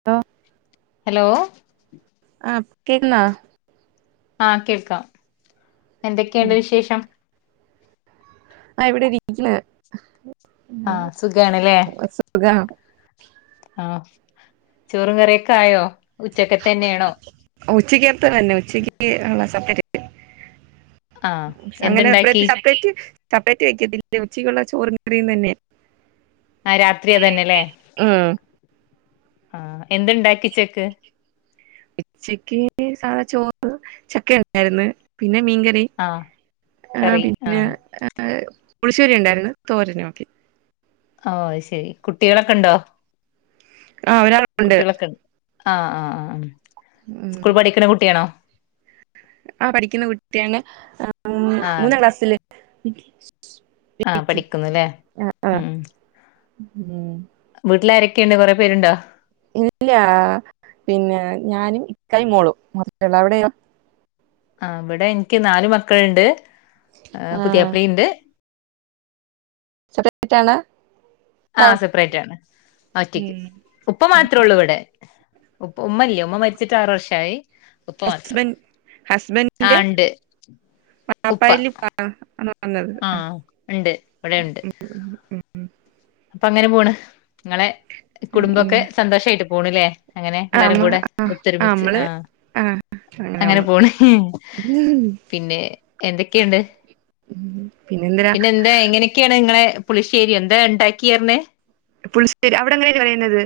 അതോ ഹലോ ആ കേൾക്കുന്നോ ആഹ കേൾക്കാം എന്തൊക്കെയുണ്ട് വിശേഷം? ആ ഇവിടെ ഇരിക്കുന്ന ആഹ് സുഖാണല്ലേ സുഖം ആ ചോറും കറിയൊക്കെ ആയോ ഉച്ചക്കത തന്നെയാണോ ഉച്ചക്ക് തന്നെ ഉച്ചക്ക് ആഹ് [unintelligible] അങ്ങനെ എപ എന്തുണ്ടാക്കി സെപ്പറേറ്റ് സപ്പററ്റ് വയ്ക്കതിന്റെ ഉച്ചയ്ുള്ള ചോർ നിറിയു തന്നെ ആഹ് രാത്രി അതെത്തന്നെയല്ലേ ഉം ആ എന്തേണ്ടാക്കി ഉച്ചക്ക് ഉച്ചക്ക് സാധാ ചോറ് ചക്ക ഉണ്ടായിരുന്നു പിന്നെ മീൻകറി ആഹ് ആ കറി പിന്നെ ആഹ് പുളശ്ശേരി ഉണ്ടായിരുന്നു തോരന നോക്കി ഓ ശരി കുട്ടികളൊക്കെ ഉണ്ടോ ആ ഒരാളെയുണ്ട് കുട്ടികളൊക്കെ ഉണ്ട് ആഹ് ആഹ് ആ ആ സ്കൂൾ പഠിക്കണ കുട്ടിയാണോ ആ പഠിക്കുന്ന കുട്ടിയാണ് ഉം മൂന്നാം ക്ലാസ്സിൽ [inaudible] ആ പഠിക്കുന്നുല്ലേ ആഹ് ഉം ഉം വീട്ടില ആരൊക്കെയുണ്ട് കൊറെേ പേരുണ്ടോ ഇല്ല പിന്നെ ഞാനും ഇക്കൈ മോളും മാത്രള്ളു അവിടെയോ ആ ഇവിടെ എനിക്ക് നാല് മക്കളുണ്ട് ആ ആഹ് പുതിയപ്പളെയിൻഡ് [unintelligible] ആ സെപ്പറേറ്റ് ആണ് ഒറ്റക്ക് ഉം ഉപ്പ മാത്രേ ഉള്ളൂ ഇവിടെ ഉ ഉമ്മല്ല ഉമ്മ മരിച്ചിട്ട് ആറു വർഷമായി ഹസ്ബൻ ഹസ്ബൻറിന്റെ ആഹ് ഉണ്ട് വാപ്പ [unintelligible] ആ ഉണ്ട് ഇവിടെ ഉണ്ട് അപ്പൊ അങ്ങനെ പോണ് നിങ്ങളെ കുടുംബൊക്കെ സന്തോഷമായിട്ട് പോണിലെ അങ്ങനെ ആ എല്ലാരും കൂടെ ഒത്തൊരുമിച്ച് നമ്മള് ആ ആഹ് അങ്ങനെ വന്നു പോണ് പിന്നെ എന്തൊക്കെയുണ്ട് പിന്നെന്തിനാ പിന്നെ എന്താ എങ്ങനെയൊക്കെയാണ് ങ്ങളെ പുളിശ്ശേരി എന്തേണ്ടാ ക്യാർഞ്ഞേ പുളിശ്ശേരി അവിടെ എങ്ങനെയാണ് റയുന്നത്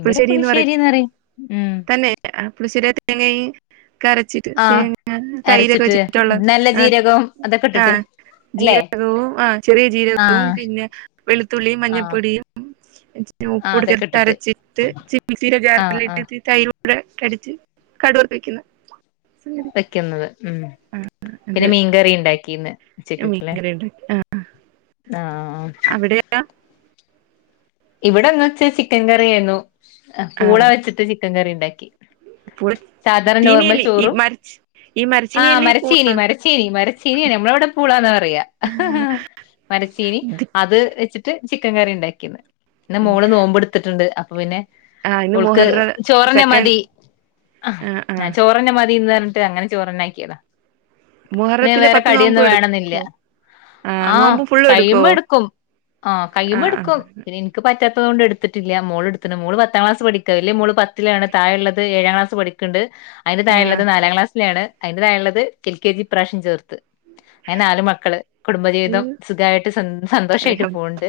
ഇവിടെ പുളിശ്ശേരി ന്ന്‌ പറയും ഉം പുളിശ്ശേരിയായിട്ടു തേങ്ങ രച്ചിട്ട് ആഹ് തേങ്ങ തൈരൊക്കെ അരച്ചിട്ട് വെച്ചിട്ടുള്ളത് നല്ല ആ ജീരകം അതൊക്കെ ആ ഇട്ടിട്ട് അല്ലെ ജീരകവും ആ ചെറിയ ജീരകവും ആഹ് പിന്നെ വെളുത്തുള്ളിയും ആഹ് മഞ്ഞൾപ്പൊടിയും ഉപ്പും ആഹ് കൂടി അതൊക്കെ ഇട്ടിട്ട് ചേർത്തരച്ച് മിക്സീടെ ആഹ് ആഹ് ജാറിലേക്കിട്ടിട്ട് [unintelligible] ച്ച്ച് കടുവർത്ത് വെക്കുന്ന സംഗതി വെക്കുന്നത് ഉം ആ, അത് പിന്നെ മീൻകറി ണ്ടാക്കീന്ന് മീൻകറി ഉണ്ടാക്കി ആ ആ ആ അവിടെയാ ഇവിടെന്ന് വെച്ചെ ചിക്കൻ കറിയായിരുന്നു ആ, പൂള വെച്ചിട്ട് ചിക്കൻ കറിണ്ടാക്കി പുളി- സാധാരണ നോർമൽ ചീനിയല്ലി ഈ ചോറും മരച്ച് ഈ ആ മരച്ചിനിയല്ലി പൂ മരച്ചീനി മരച്ചീനി മരച്ചീനിയാണ് നമ്മളവിടെ പൂളാന്ന പറയാ മരച്ചീനി ഇത്, അത് വെച്ചിട്ട് ചിക്കൻ കറിണ്ടാക്കിയത് പിന്നെ ഉം. മോള് നോമ്പ് എട്ത്തിട്ട്ണ്ട് പിന്നെ ആ ഇന്ന് ഓൾക്ക് മുഹറ ചോറന്നെ സെക്കൻഡ് മതി അ. ആ ആ ചോറന്നെ മതി ഇന്ന്റ് അങ്ങനെ ചോറ്ണ്ടാക്കിയത അ മുഹറത്തിലെ വേറെ പത്ത് നോമ്പ് കടിയൊന്നും വേണന്നില്ല എടുക്കോ ആ നോമ്പ് ഫുള്ള് എടുക്കോ കയ്യ്മ്പട്ക്കും ആ ആ ആ കയ്യ്മ്പട്ക്കും ൻക്ക് പറ്റാത്തതോണ്ട് എട്ത്ത്ട്ടില്ല മോള് എടുത്ത്ണ് മോള് പത്തം ക്ലാസ് പഠിക്കാ വല്യ മോള് പത്തിലാണ് തായെള്ളത് ഏഴാക്ലാസ് പഠിക്ക്ണ്ട് അയ്ന് ആ താഴെള്ളത് നാലാം ക്ലാസ്സിലാണ് അയ്ന്റെതായെള്ളത് എൽകെജി ഇപ്രാവശ്യം ചേർത്ത് അങ്ങനെ നാല് മക്കള് കുടുംബജീവിതം ഉം. സുഖായിട്ട് സ സന്തോഷായിട്ട് അല്ല പോണ്ട്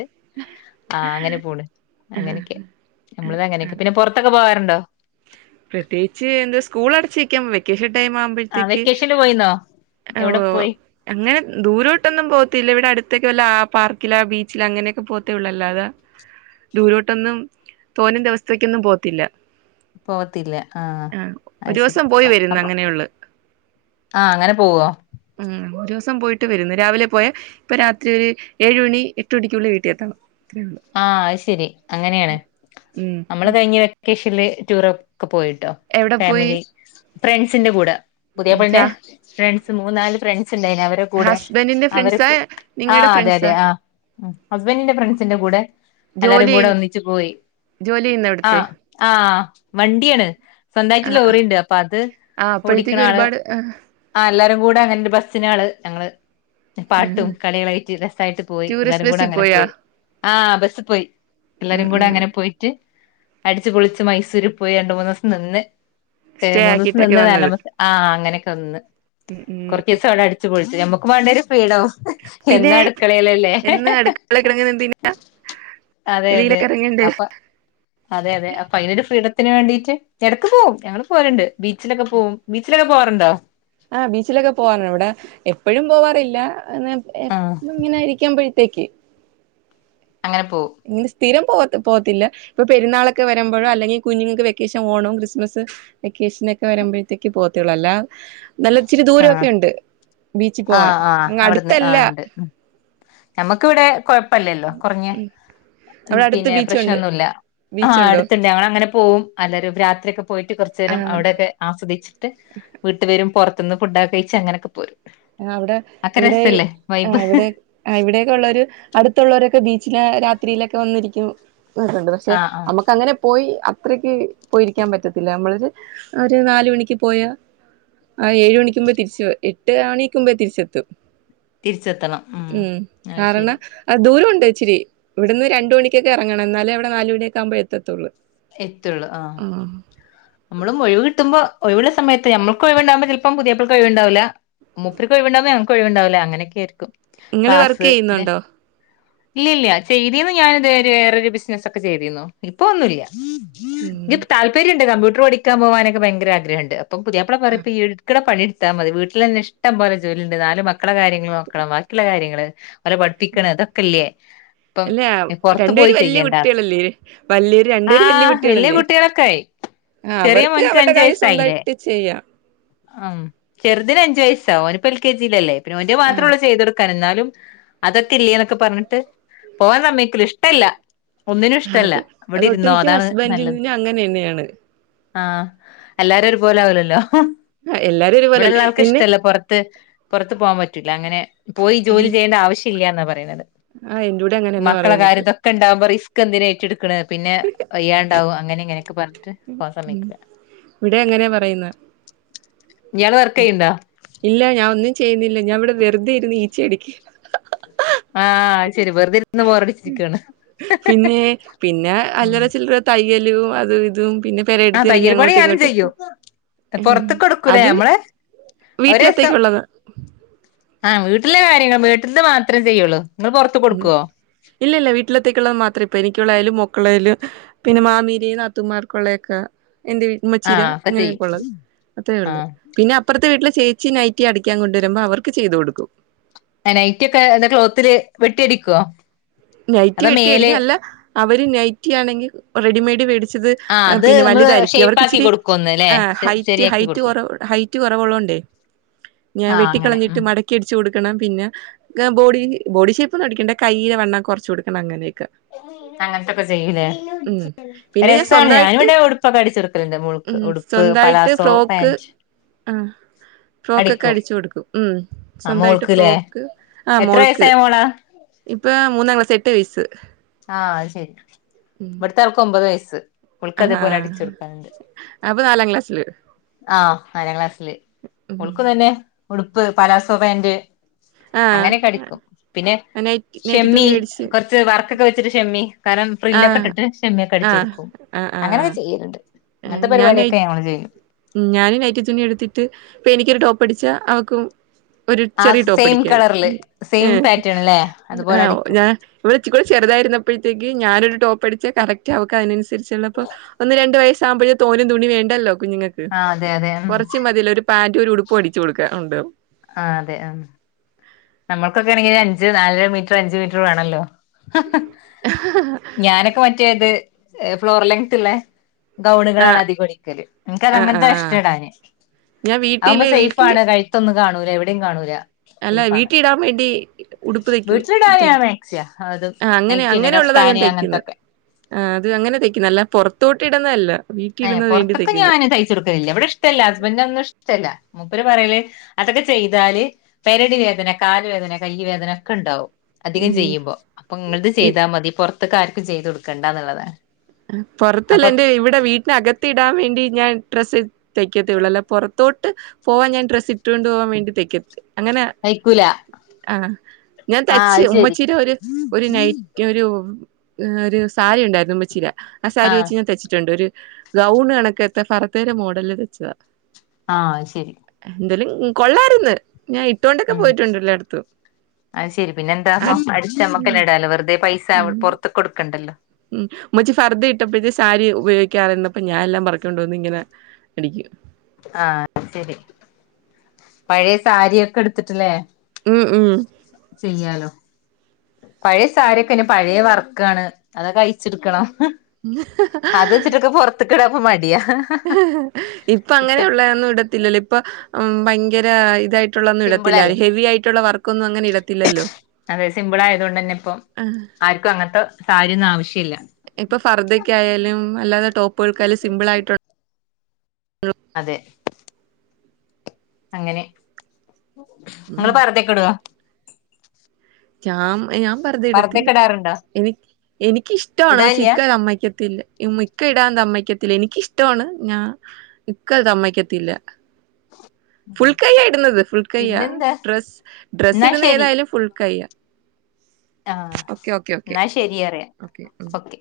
ആ അങ്ങനെ പോണ് അങ്ങനൊക്ക നമ്മൾതങ്ങനൊക്കെ പിന്നെ പൊറത്തൊ പോകാറുണ്ടോ പ്രത്യേകിച്ച് എന്താ സ്കൂൾ അടച്ചിക്കാം വെക്കേഷൻ ആഹ് ടൈമാവുമ്പഴത്തേക്ക് വെക്കേഷനില് പോയിന്നോ ഓ എവിടെ പോയി അങ്ങനെ ദൂരോട്ടൊന്നും പോവത്തില്ല ഇവിടെ അടു ത്തക്ക വല്ല ആ പാർക്കിൽ ആ ബീച്ചിലാ അങ്ങനെയൊക്കെ പോവത്തേ ഒള്ളൂ അാല്ലാതെ ദൂരോട്ടൊന്നും തോനേം ദിവസത്തേക്കൊന്നും പോവത്തില്ല പോവത്തില്ല ആഹ അ ശരി ദിവസം പോയി വരുന്നു ആഹ അങ്ങനെയുള്ളു അങ്ങനെ പോവോ ഉം ദിവസം പോയിട്ട് വരുന്നു രാവിലെ പോയാ ഇപ്പൊ രാത്രി ഒരു ഏഴ മണി എട്ട് മണിക്കുള്ളിൽ വീട്ടിലെത്തണം ആഹ അത് ശരി അങ്ങനെയാണ് ഉം നമ്മള് കഴിഞ്ഞ വെക്ക ൂറോപ്പ് ഒക്കെ പോയിട്ടോ എവിടെ പോയി ഫാമിലി ഫ്രണ്ട്സിന്റെ കൂടെ പുതിയപ്പോളിന്റെ ഫ ഫ്രണ്ട് മൂന്നാല് ഫ്രണ്ട് അവരുടെ കൂടെ ഹസ്ബൻഡിന്റെ അവ ഫ്രണ്ട്സാ ആ നിങ്ങളുടെ അതെ അതെ ഫ്രണ്ട്സാ ആ ഹസ്ബൻഡിന്റെ ഫ്രസിന്റെ കൂടെ എല്ലാരും ജോലി കൂടെ ചെയ് ഒന്നിച്ചച്ച് പോയി ജോലി ചെയ്യുന്ന അവിടുത്തെ ആഹ ആ വണ്ടിയാണ് സ്വന്തമായിട്ട് ആഹ് ലോറി ആഹ് ഉണ്ട് അപ്പൊ അത് ആഹ് ഓടിക്കണ അപ്പോഴത്തേക്ക് ആള് ഒരുപാട് ആ എല്ലാരും കൂടെ അങ്ങനെ ബസ്സിന ആള് ഞങ്ങള് പാട്ടും ആഹ് കളികളായിട്ട് രസായിട്ട് പോയി എല്ലാരും ടൂറിസ്റ്റ് കൂടെ ബസ്സിൽ അങ്ങനെ പോയാ പോയി ആഹ ബസ്ൽ പോയി ഉം എല്ലാരും കൂടെ ഉം അങ്ങനെ പോയിട്ട് അടിച്ച്ു പൊളിിച്ചച്ച് മൈസൂരിൽ പോയി രണ്ട മൂന്ന്ു ദിവസം നിന്ന് സ്റ്റേ മൂന്ന് ദിവസം ആക്കിയിട്ടൊക്കെ നിന്ന് വന്നത് നല്ല ആ് അങ്ങനെയൊക്കെ ഒന്ന് ഉം ഉം കൊറ ദിവസം അവിടെ അടിച്ചു പോയിട്ട് മ്മക്ക് വണ്ടേരി ഫീടവും പിന്നെ എന്നാ അടുക്കളയിലല്ലേ എന്ന് അടുക്കള കിടങ്ങുന്ന എന്തിന് അതെ അതെ വെളിയിലൊക്കെ ഇറങ്ങണ്ടേ അപ്പൊ അതെ അതെ അപ്പൊ അൊ ഒരു ഫ്രീഡ ത്തിന് വേണ്ടീട്ട് ഇടക്ക് പോവും ഞങ്ങൾ പോരുണ്ട് ബീച്ചിലൊക്കെ പോകവും ബീച്ചിലൊക്കെ പോറുണ്ടോ ആ് ബീച്ചിലൊക്കെ പോവാറാണ് ഇവിടെ എപ്പഴും പോവാറില്ല അങ്ങെ എ ആ ഇങ്ങനൊയിരിക്കൻ ത്തേക്ക് അങ്ങനെ പോ സ്ഥിരം പോ പോവത്തില്ല ഇപ്പൊ പെരുന്നാളൊക്കെ വരുമ്പോഴോ അല്ലെങ്കിൽ കുഞ്ഞുങ്ങൾക്ക് വെക്കേഷൻ ഓണവും ക്രിസ്മസ് വെക്കേഷനൊക്കെ വരുമ്പഴത്തേക്ക് പോവത്തേയുള്ളു അല്ലാ നല്ല ഇച്ചിരി ആ ദൂരമൊക്കെയുണ്ട് ബീച്ചിൽ ആ പോവാൻ ആ ങ്ങ് അവിടുന്ന് ആ അടുത്തല്ല കൊഴ പ്പല്ലല്ലോ കുറഞ്ഞ അവിടെ അടുത്ത് പിന്നെ ബീച്ചുണ്ട് പ്രശ്നംന്നുല്ല ആ ബീച്ചുണ്ടോ അടുത്തണ്ട് ഞങ്ങളങ്ങനെ പോവും അല്ലരും രാത്രിയൊക്കെ പോയിട്ട് കുറച്ചു നേരം ആഹ് അവിടെയൊക്കെ ആസ്വദിച്ചിട്ട് വീട്ട് വരും റത്ത്ന്ന് ഫുഡ്‌ ഒക്കെ കഴിച്ചങ്ങനെ പോരും ആ അവ്ടെ അക്കെ ഇവിടെ ഈ രസല്ലേ ആ വൈബ് ഇവിടെ ആ ഇവിടെ ഒക്കെ ഉള്ളോര് അടുത്തുള്ളൊരൊക്കെ ബീ ച്ചിലാ രാത്രിയിലൊക്കെ വന്നിരിക്കും നിന്നിട്ടുണ്ട് പക്ഷെ ആഹ് ആഹ് നമ്മക്ക് അങ്ങനെ പോയി ത്രിക്ക് പോയിരിക്കാൻ പറ്റത്തില്ല നമ്മളൊര് ഒര് നാലുമണിക്ക് പോയാ ആ ഏഴ് മണിക്ക് മുമ്പേ തിരിച്ച് വെ എ ട്ട് അണിക്ക് മുമ്പേ തിരിച്ചെത്തും ഉം അത് ശരി കാരണം അയ് ദൂരം ഉ ണ്ട് ഇച്ചിരി ഇവ്ട്ന്ന് രണ്ട് മണിക്കൊക്കെ എറങ്ങണം എന്നാലെ അവിടെ നാല് മണിയൊക്കെ ആവുമ്പഴേ എത്തത്തൊള്ളൂ എത്തൊള്ളൂ ആ നമ്മളും ഒഴിവ് കിട്ടു മ്പോ ഒഴിവ്ള്ള സമയത്ത് ഞമ്മൾക്ക് ഒഴിവ്ണ്ടാവുമ്പൊ ചെൽപ്പം പുതിയാപ്പൾക്ക് ഒഴിവ്ണ്ടാവുലാ മൂപ്പർക്ക് ഒഴിവ്ണ്ടാവുമ്പോ ഞങ്ങക്ക് ഒഴിവ്ണ്ടാവുലാ അങ്ങനെയൊക്കെയാര്ക്കും ഇങ്ങൾ വർക്ക് ചെയ്യ്ന്നുണ്ടോ ഇല്ല ഇല്ല ചെയ്തിന്നു ഞാനിത് ഒര് വേറൊരു ബിസിനസ് ഒക്കെ ചെയ്തിന്നു ഇപ്പൊ ഒന്നും ഇല്ല ഉം ഇഞ്ഞ് താല്പര്യം ഇണ്ട് കമ്പ്യൂ റോടിക്കാൻ പോകാനൊക്കെ ഭയങ്കര ആഗ്രഹം ഇണ്ട് അപ്പം പുതിയാപ്പ്ള പറിം ആഹ് ഇപ്പം ഇയ്യ്ട്ക്ക്ണ പണിട് ത്താ മതി വീട്ടിലെന്നെ ഇഷ്ടം പോലെ ജോലിണ്ട് നാല് മക്കളെ കാര്യങ്ങൾ നോക്കണം ബാക്കി ഇള്ള കാര്യങ്ങൾ ഓലെ പഠിപ്പിക്ക്ണെ ഇതൊക്കെ ഇല്ലേ അല്ല രണ്ട് പേര് വല്യ കുട്ടെൾ അല്ലെ വല്ല്യേര് രണ്ട് പേര് വല്യ ആഹ് കുട്ടെൾ അല്ലേ കുട്ടികളൊക്കെ ആയി ആ ചെറിയ അവർക്ക് അവർടെ കാര്യം സ്വന്തായിട്ട് ചെയ്യാം ആ ചെർതിന് അഞ്ച് വെയ്സാ ഓനിപ്പം എൽ കെ ജിൽ അല്ലെ പിന്നെ ഓന്റെ ആ മാത്രൊള്ളു ചെയ്തൊട് ക്കണം ഇന്നാലും അതൊക്കെ ഇല്ലേ എന്നൊക്കെ പർൺട്ട് പോവാൻ സമ്മയ്ക്കൂല ഇഷ്ടല്ല ഒന്നിനും ഇഷ്ടല്ല അത് ഇവിടെ അത് ഇരുന്നോ ഒട്ടുമിക്ക അതാണ് ഹസ്ബെൻന്റിന്നും അങ്ങനെ യെന്നെയാണ് ആ എല്ലാരും ഒര് പോലെ ആവുലല്ലോ ഹും ആ, എല്ലാരും ഒരുപോലെയല്ല ഇവടെള്ള ആൾക്ക് എന്നെ ഇഷ്ടല്ല പൊർത്ത് പൊർത്ത് പോവാൻ പറ്റു റ്റുലാ അങ്ങനെ പോയി ജോലി എൻ- ചെയ്യെണ്ട ആവശ്യ ഇല്ല്യാന്നാ പറിണത് ആ എന്റെ കൂടെ അങ്ങനെ തന്നെ മക്കളെ പറയുന്നത് കാര്യം ഇതൊക്കെ ഇണ്ടാവുമ്പം റിസ് ക്ക് എന്തിനാ ഏറ്റ്ട് ക്ക്ണെ പിന്നെ വയ്യാണ്ടാവും അങ്ങനെ ഇങ്ങനെയൊക്കെ പർൺട്ട് ഉം ഇവ്ടെം അങ്ങനെ പറയ്ന്നെ ഇയാള് വർക്ക് ചെയ്യ്ണ്ടോ ഇല്ല ഞാ ഒന്നും ചെയ്യ്ന്നില്ല ഞാ ഇവടെ വെറുതെ ഇരുന്നു ഈച്ചടിക്ക് ആ അയ് ശരി വെറുതെ ഇരുന്ന പോറടിച്ചിരിക്കാണ് പിന്നെ ഉ ക്കലും അത് ഇതും പിന്നെ ആ പെരയെടുത്ത് ഇറങ്ങി തയ്യൽ പണി അങ്ങോട്ടും ഞാനും ഇങ്ങോട്ടും ചെയ്യും പുറത്ത ഉം. കൊടുക്കൂലേ അത് നമ്മള് ഒരു രസം വീട്ടിലത്തേക്കുള്ളതാ ആ വീട്ടിലൊര് നിങ്ങൾ വീട്ടിൽന്ന് മാത്രേ ചെയ്യുള്ളൂ നിങ്ങള് പൊറത്ത് ഉം കൊടുക്കുവോ ഇല്ല ഇല്ല വീട്ടിലെത്തക്കുള്ള മാത്രമ ഇപ്പ എനിക്കുള്ള ആയാലും മോക്ക് മക്കളും പിന്നെ മാമീരി നാത്തുമമാർക്കുള്ളൊക്കെ എറെീ ഉമ്മച്ചിര ആഹ് ഒക്കെ ചെയ്യും ഇങ്ങനെയൊക്കെ ഉള്ളത് അത്രേ ഉള്ളത് ആഹ് പിന്നെ അപ്പുറത്തെ വീട്ടില ചേച്ചി നൈറ്റി അടക്കാൻ കൊണ്ട വരുമ്പോ അവർക്ക് ചെയ്തു കൊടുക്കും നൈറ്റ് ഒക്കെ എന്താ ക്ലോത്തില്ൽ വെട്ടിയട അടിക്കു നൈറ്റ് വെട്ടി മേടിക്ക അല്ല അവര് നൈറ്റി ആണെങ്കിൽ റെഡിമെയ്ഡ് മേടിച്ചത് ആഹ് അത് പിന്നെ നമ്മള് വലുതായിരിക്കും അവർക്ക് ഷേപ്പാക്കി ഇച്ചിരി് കൊടുക്കുംന്ന് ല്ലേ ഹറ്റ് ശരിയാക്കി ഹൈറ്റ്റ കൊടുക്കും ഹൈറ്റ് കൊറവള്ളണ്ടേ ഞാൻ ആഹ് അങ്ങനെ വെട്ടിക്കളഞ്ഞിട്ട് ഉം മടക്കി അടിിച്ചു കൊടുക്ക ണം പിന്നെ ബോഡി ബോഡി ഷേപ്പ് ഒുംടിക്കണ്ട കയ്യിലൽ വണ്ണം കുറച്ച് കൊടുക്ക അങ്ങനെ അങ്ങനത്തൊക്കെ ചെയ്യൂലേ ഉം പിന്നെ ഞാൻ രസമാണ് ഞാന സ്വന്തായിട്ട് ഇവിടെ ഉടുപ്പൊക്കെ അടിച്ചുടുക്കലുണ്ട് മോൾക്ക് ഉം ഉടുപ്പ് സ്വന്തായിട്ട് പലാസോ ഫ്രോക്ക് പാൻച് ആ ഫ്രോക്ക് ഒക്കെ അടിച്ചു കൊടുക്കും ഉം ആ സ്വന്തമായിട്ട് മോൾക്ക്ല്ലേ ഫ്രോക്ക് ആ എത്ര മോൾക്ക് വയസ്സായ മോളാ ഇപ്പൊ മൂന്നാം ക്ലാസ്സ് എട്ടു വയസ് ആഹ ശരി ഇവിടുത്തെ ആർക്ക് ഒമ്പത് വയ സ്സ് ഓൾക്ക് ആ അതേപോലെ അടിച്ചുടുക്കാനുണ്ട് അപ്പൊ നാലാം ക്ലാസ്സില് ആഹ നാലാം ക്ലാസ്ല്ല് ഉം ഓളുക്കും തന്നെ ഉടുപ്പ് പലാസ പാന്റ് ആ അങ്ങനെ അടിക്കും പിന്നെ നൈറ്റി നൈറ്റി തുണി ഷെമ്മി മേടിച്ച് കുറച്ച് വർ ഷമ്മി ഞാന് ആ ഫ്രില്ലൊക്കെട്ടിട്ട് ആ ഷിമ്മിയൊക്കെടിച്ച് കൊടുക്കും. ആ ആ അങ്ങനെയൊക്കെ ചെയ്യലുണ്ട്. ങ്ങനത്തെ ഞാൻ നൈ പരിപാടിയക്കെ ഞങ്ങള് ചെയും. ഉം ഞാനും നൈറ്റിത്തുണിയെടുത്തിട്ട് ഇപ്പെനിക്കൊരു ടോപ്പടിച്ചാ അവക്കും ഒരു ആ ചെറിയ ടോപ്പ് സെയിം അടിക്കാൻ കളറില് ഏ സെയിം പാറ്റേൺ അല്ലേ ആ അതുപോലെ അടിക്കും ഞാൻ വിടെ ച്ചിരക്കൂടെ ചെറുതായിരുന്നപ്പഴത്തേക്ക് ഞാനൊരു ടോപ്പടിച്ചാ കറക്റ്റ് അവക്കയിനനുസരി രിചെലപ്പോ ഒന്ന് രണ്ട് വയസ് സാമ്പഴ് തോനും തുണി വേണ്ടല്ലോ കുഞ്ഞു ആ അതെ അതെ ഉം കൊറച്ച് മതീല്ലോരു പാന്റും ഒരു ഉടുപ്പും അടിച്ചു കൊടുക്ക ഒണ്ട് ആ അതെ ആ നമ്മൾക്കൊക്കെയാണെങ്കി അഞ്ച് നാലര മീറ്റർ അഞ്ചു മീറ്റർ വേണല്ലോ ഞാനൊക്കെ മറ്റേയത് ഏ ഫ്ലോർ ലെങ്ത്ത്ല്ലേ ഗൗണുകളാണ് ആഹ് അധികടിക്കല്ലേ എനിക്കത് ആഹ് അങ്ങനത്തെ ആഹ് ഇഷ്ട ആഹ് ഇടാന് ഞാൻ അതാകുമ്പോ വീട്ടില് വീട്ടില് സേഫാണ് കഴുത്തൊന്ന് കാണൂല്ല എവിടേം കാണൂലാ അല്ല വീട്ടി ഇടാമ്മേ വണ്ടി ഉടുപ്പ് തയ്ക്കുന്നു വീട്ടിലിടാനാ മാക്സിയാ അത് ആ അങ്ങനെ നൈറ്റിന്നെ അങ്ങനൊള്ളതാ ഞാൻ കസ്താനി തയ്ക്കുന്നത്. അങ്ങനത്തൊക്കെ ആ അത് അങ്ങനെ തയ്ക്കുന്നു അല്ലാ പൊറത്തോട്ടിടുന്നതല് എ പൊറത്തൊക്കെ ഞാന് തയ്ച്ച കൊടുക്കലില്ല ഇവിടെ ഇഷ്ടല് ഹസ്ബൻഡിനതൊന്നും ഇഷ്ടല്ല മൂപ്പര് പറയല് അതൊക്കെ ചെയ്താല് പെരടി വേദന കാല് വേദന കൈ വേദന ഒക്കെ ഉണ്ടാവും അധികം ഉം ചെയ്യുമ്പോഅപ്പൊ നിങ്ങൾത് ഈ ചെയ്താൽ മതി പൊറ ഇന്നത്തേക്കാലത്ത് ചെയ്തു കൊടുക്കണ്ടാന്നുള്ളതാണ്. പൊറത്തല്ല അപ്പൊ എന്റെ ഇവിടെ വീട്ട നകത്തിടാൻ വേണ്ടി ഞാൻ ഡ്രസ്സ് തയ്ക്കത്തേയൊള്ളല്ലാ പൊറ ത്തോട്ട് പോവാൻഞാൻ ഡ്രസ് ഇട്ടുകൊണ്ട് പോകാൻ വേണ്ടി തയ്ക്ക അങ്ങനെ തയ്ക്കൂല ആ ഞാൻ ആഹ് തച്ച അത് ശരി ഉമ്മച്ചീടെ ഒരു ഒരു നൈറ്റ് ഒരു ഒരു സാരിയണ്ടായിരുന്നുമ്മച്ചീടെ ആ സാരി ആഹ് വെച്ച് ഞാൻ തച്ചിട്ടുണ്ടൊരു ഗൗണ് കണക്കത്തേ ഫർദേടെ മോഡലില് തച്ചതാ ആ ശരി ഉം കൊള്ളാരുന്ന് ഞാൻ ഇട്ടോണ്ടൊക്കെ ഉം പോയിട്ടുണ്ട് എല്ലായിടത്തും അത് ശരി പിന്നെ എന്താ അത് ഉം അടിച്ചമ്മക്കല്ലടാലോ വെറുതെ പൈസ സ പുറത്ത കൊടുക്കണ്ടണ്ട് അല്ല ഉമച്ചി ഫർദ്ദ ഇട്ടപ്പോഴത്തെ സാരി ഉപയോഗിക്കാതിരുന്നപ്പ ഞാൻ എല്ലാം പറക്കണ്ടോന്ന ഇങ്ങനെ അടിക്കും ആ ശരി പഴയ സാരിയൊക്കെ എടുത്തിട്ടില്ലേ ഉം ഉം ചെയ്യാലോ പഴയ സാരിയൊക്കെന്നെ പഴയ വർക്കാണ് അതൊക്കെ അയച്ചെടുക്കണം അത് വെച്ചിട്ടൊക്കെ പുറത്തകിട മടിയ ഇപ്പ അങ്ങനെയള്ളൊന്നും ഇടത്തില്ലല്ലോ ഇപ്പൊ ഭ വ ഇതായിട്ട് ും സിമ്പിൾ ഇടത്തില്ല അല്ലേ ഹെവി ആയിട്ടുള്ള വർക്ക് ന്നും അങ്ങനെ ഇടത്തില്ലോ അതെ സിമ്പിൾ ആയത് കൊണ്ട് തന്നെ ഇപ്പം ആർക്കും അങ്ങനത്തെ സ ആവശ്യമില്ല ഇപ്പൊ ഫർദക്കായാലും അല്ലാതെ ടോപ്പ്ുകൾക്കായാലും സിംമ്പിൾ ആയിട്ടു അതെ അങ്ങനെ ഉം നിങ്ങള് ഫർദ്ദയൊക്കെടുവൊ [unintelligible] ഞാൻ ഫർദ്ദ ഇടത്തില്ല പർദ്ദയൊക്കെ ഇടാറുണ്ടോ എനി എനിക്ക് ഇഷ്ടമാണ് പക്ഷ ഇടാനില്ല ഇക്ക സമ്മതിക്കത്തില്ല മിക്ക ഇടാൻ തമ്മയ്ക്കത്തില്ല എനിക്കിഷ്ടമാണ് ഞാൻ ഇക്ക സമ്മതിക്കത്തില്ല ഫുൾ കയ്യ ഇടുന്നത് ഫുൾ കയ്യ പിന്നെന്താ ഡ്രസ്സ് ഡ്രസ്സ് ഇടുന്ന ഏതായാലും ഫുൾ കയ്യ ആഹ ഓക്കെ എന്നാ ശരി അറിയ ഓക്കെ ഉം ഓക്കെ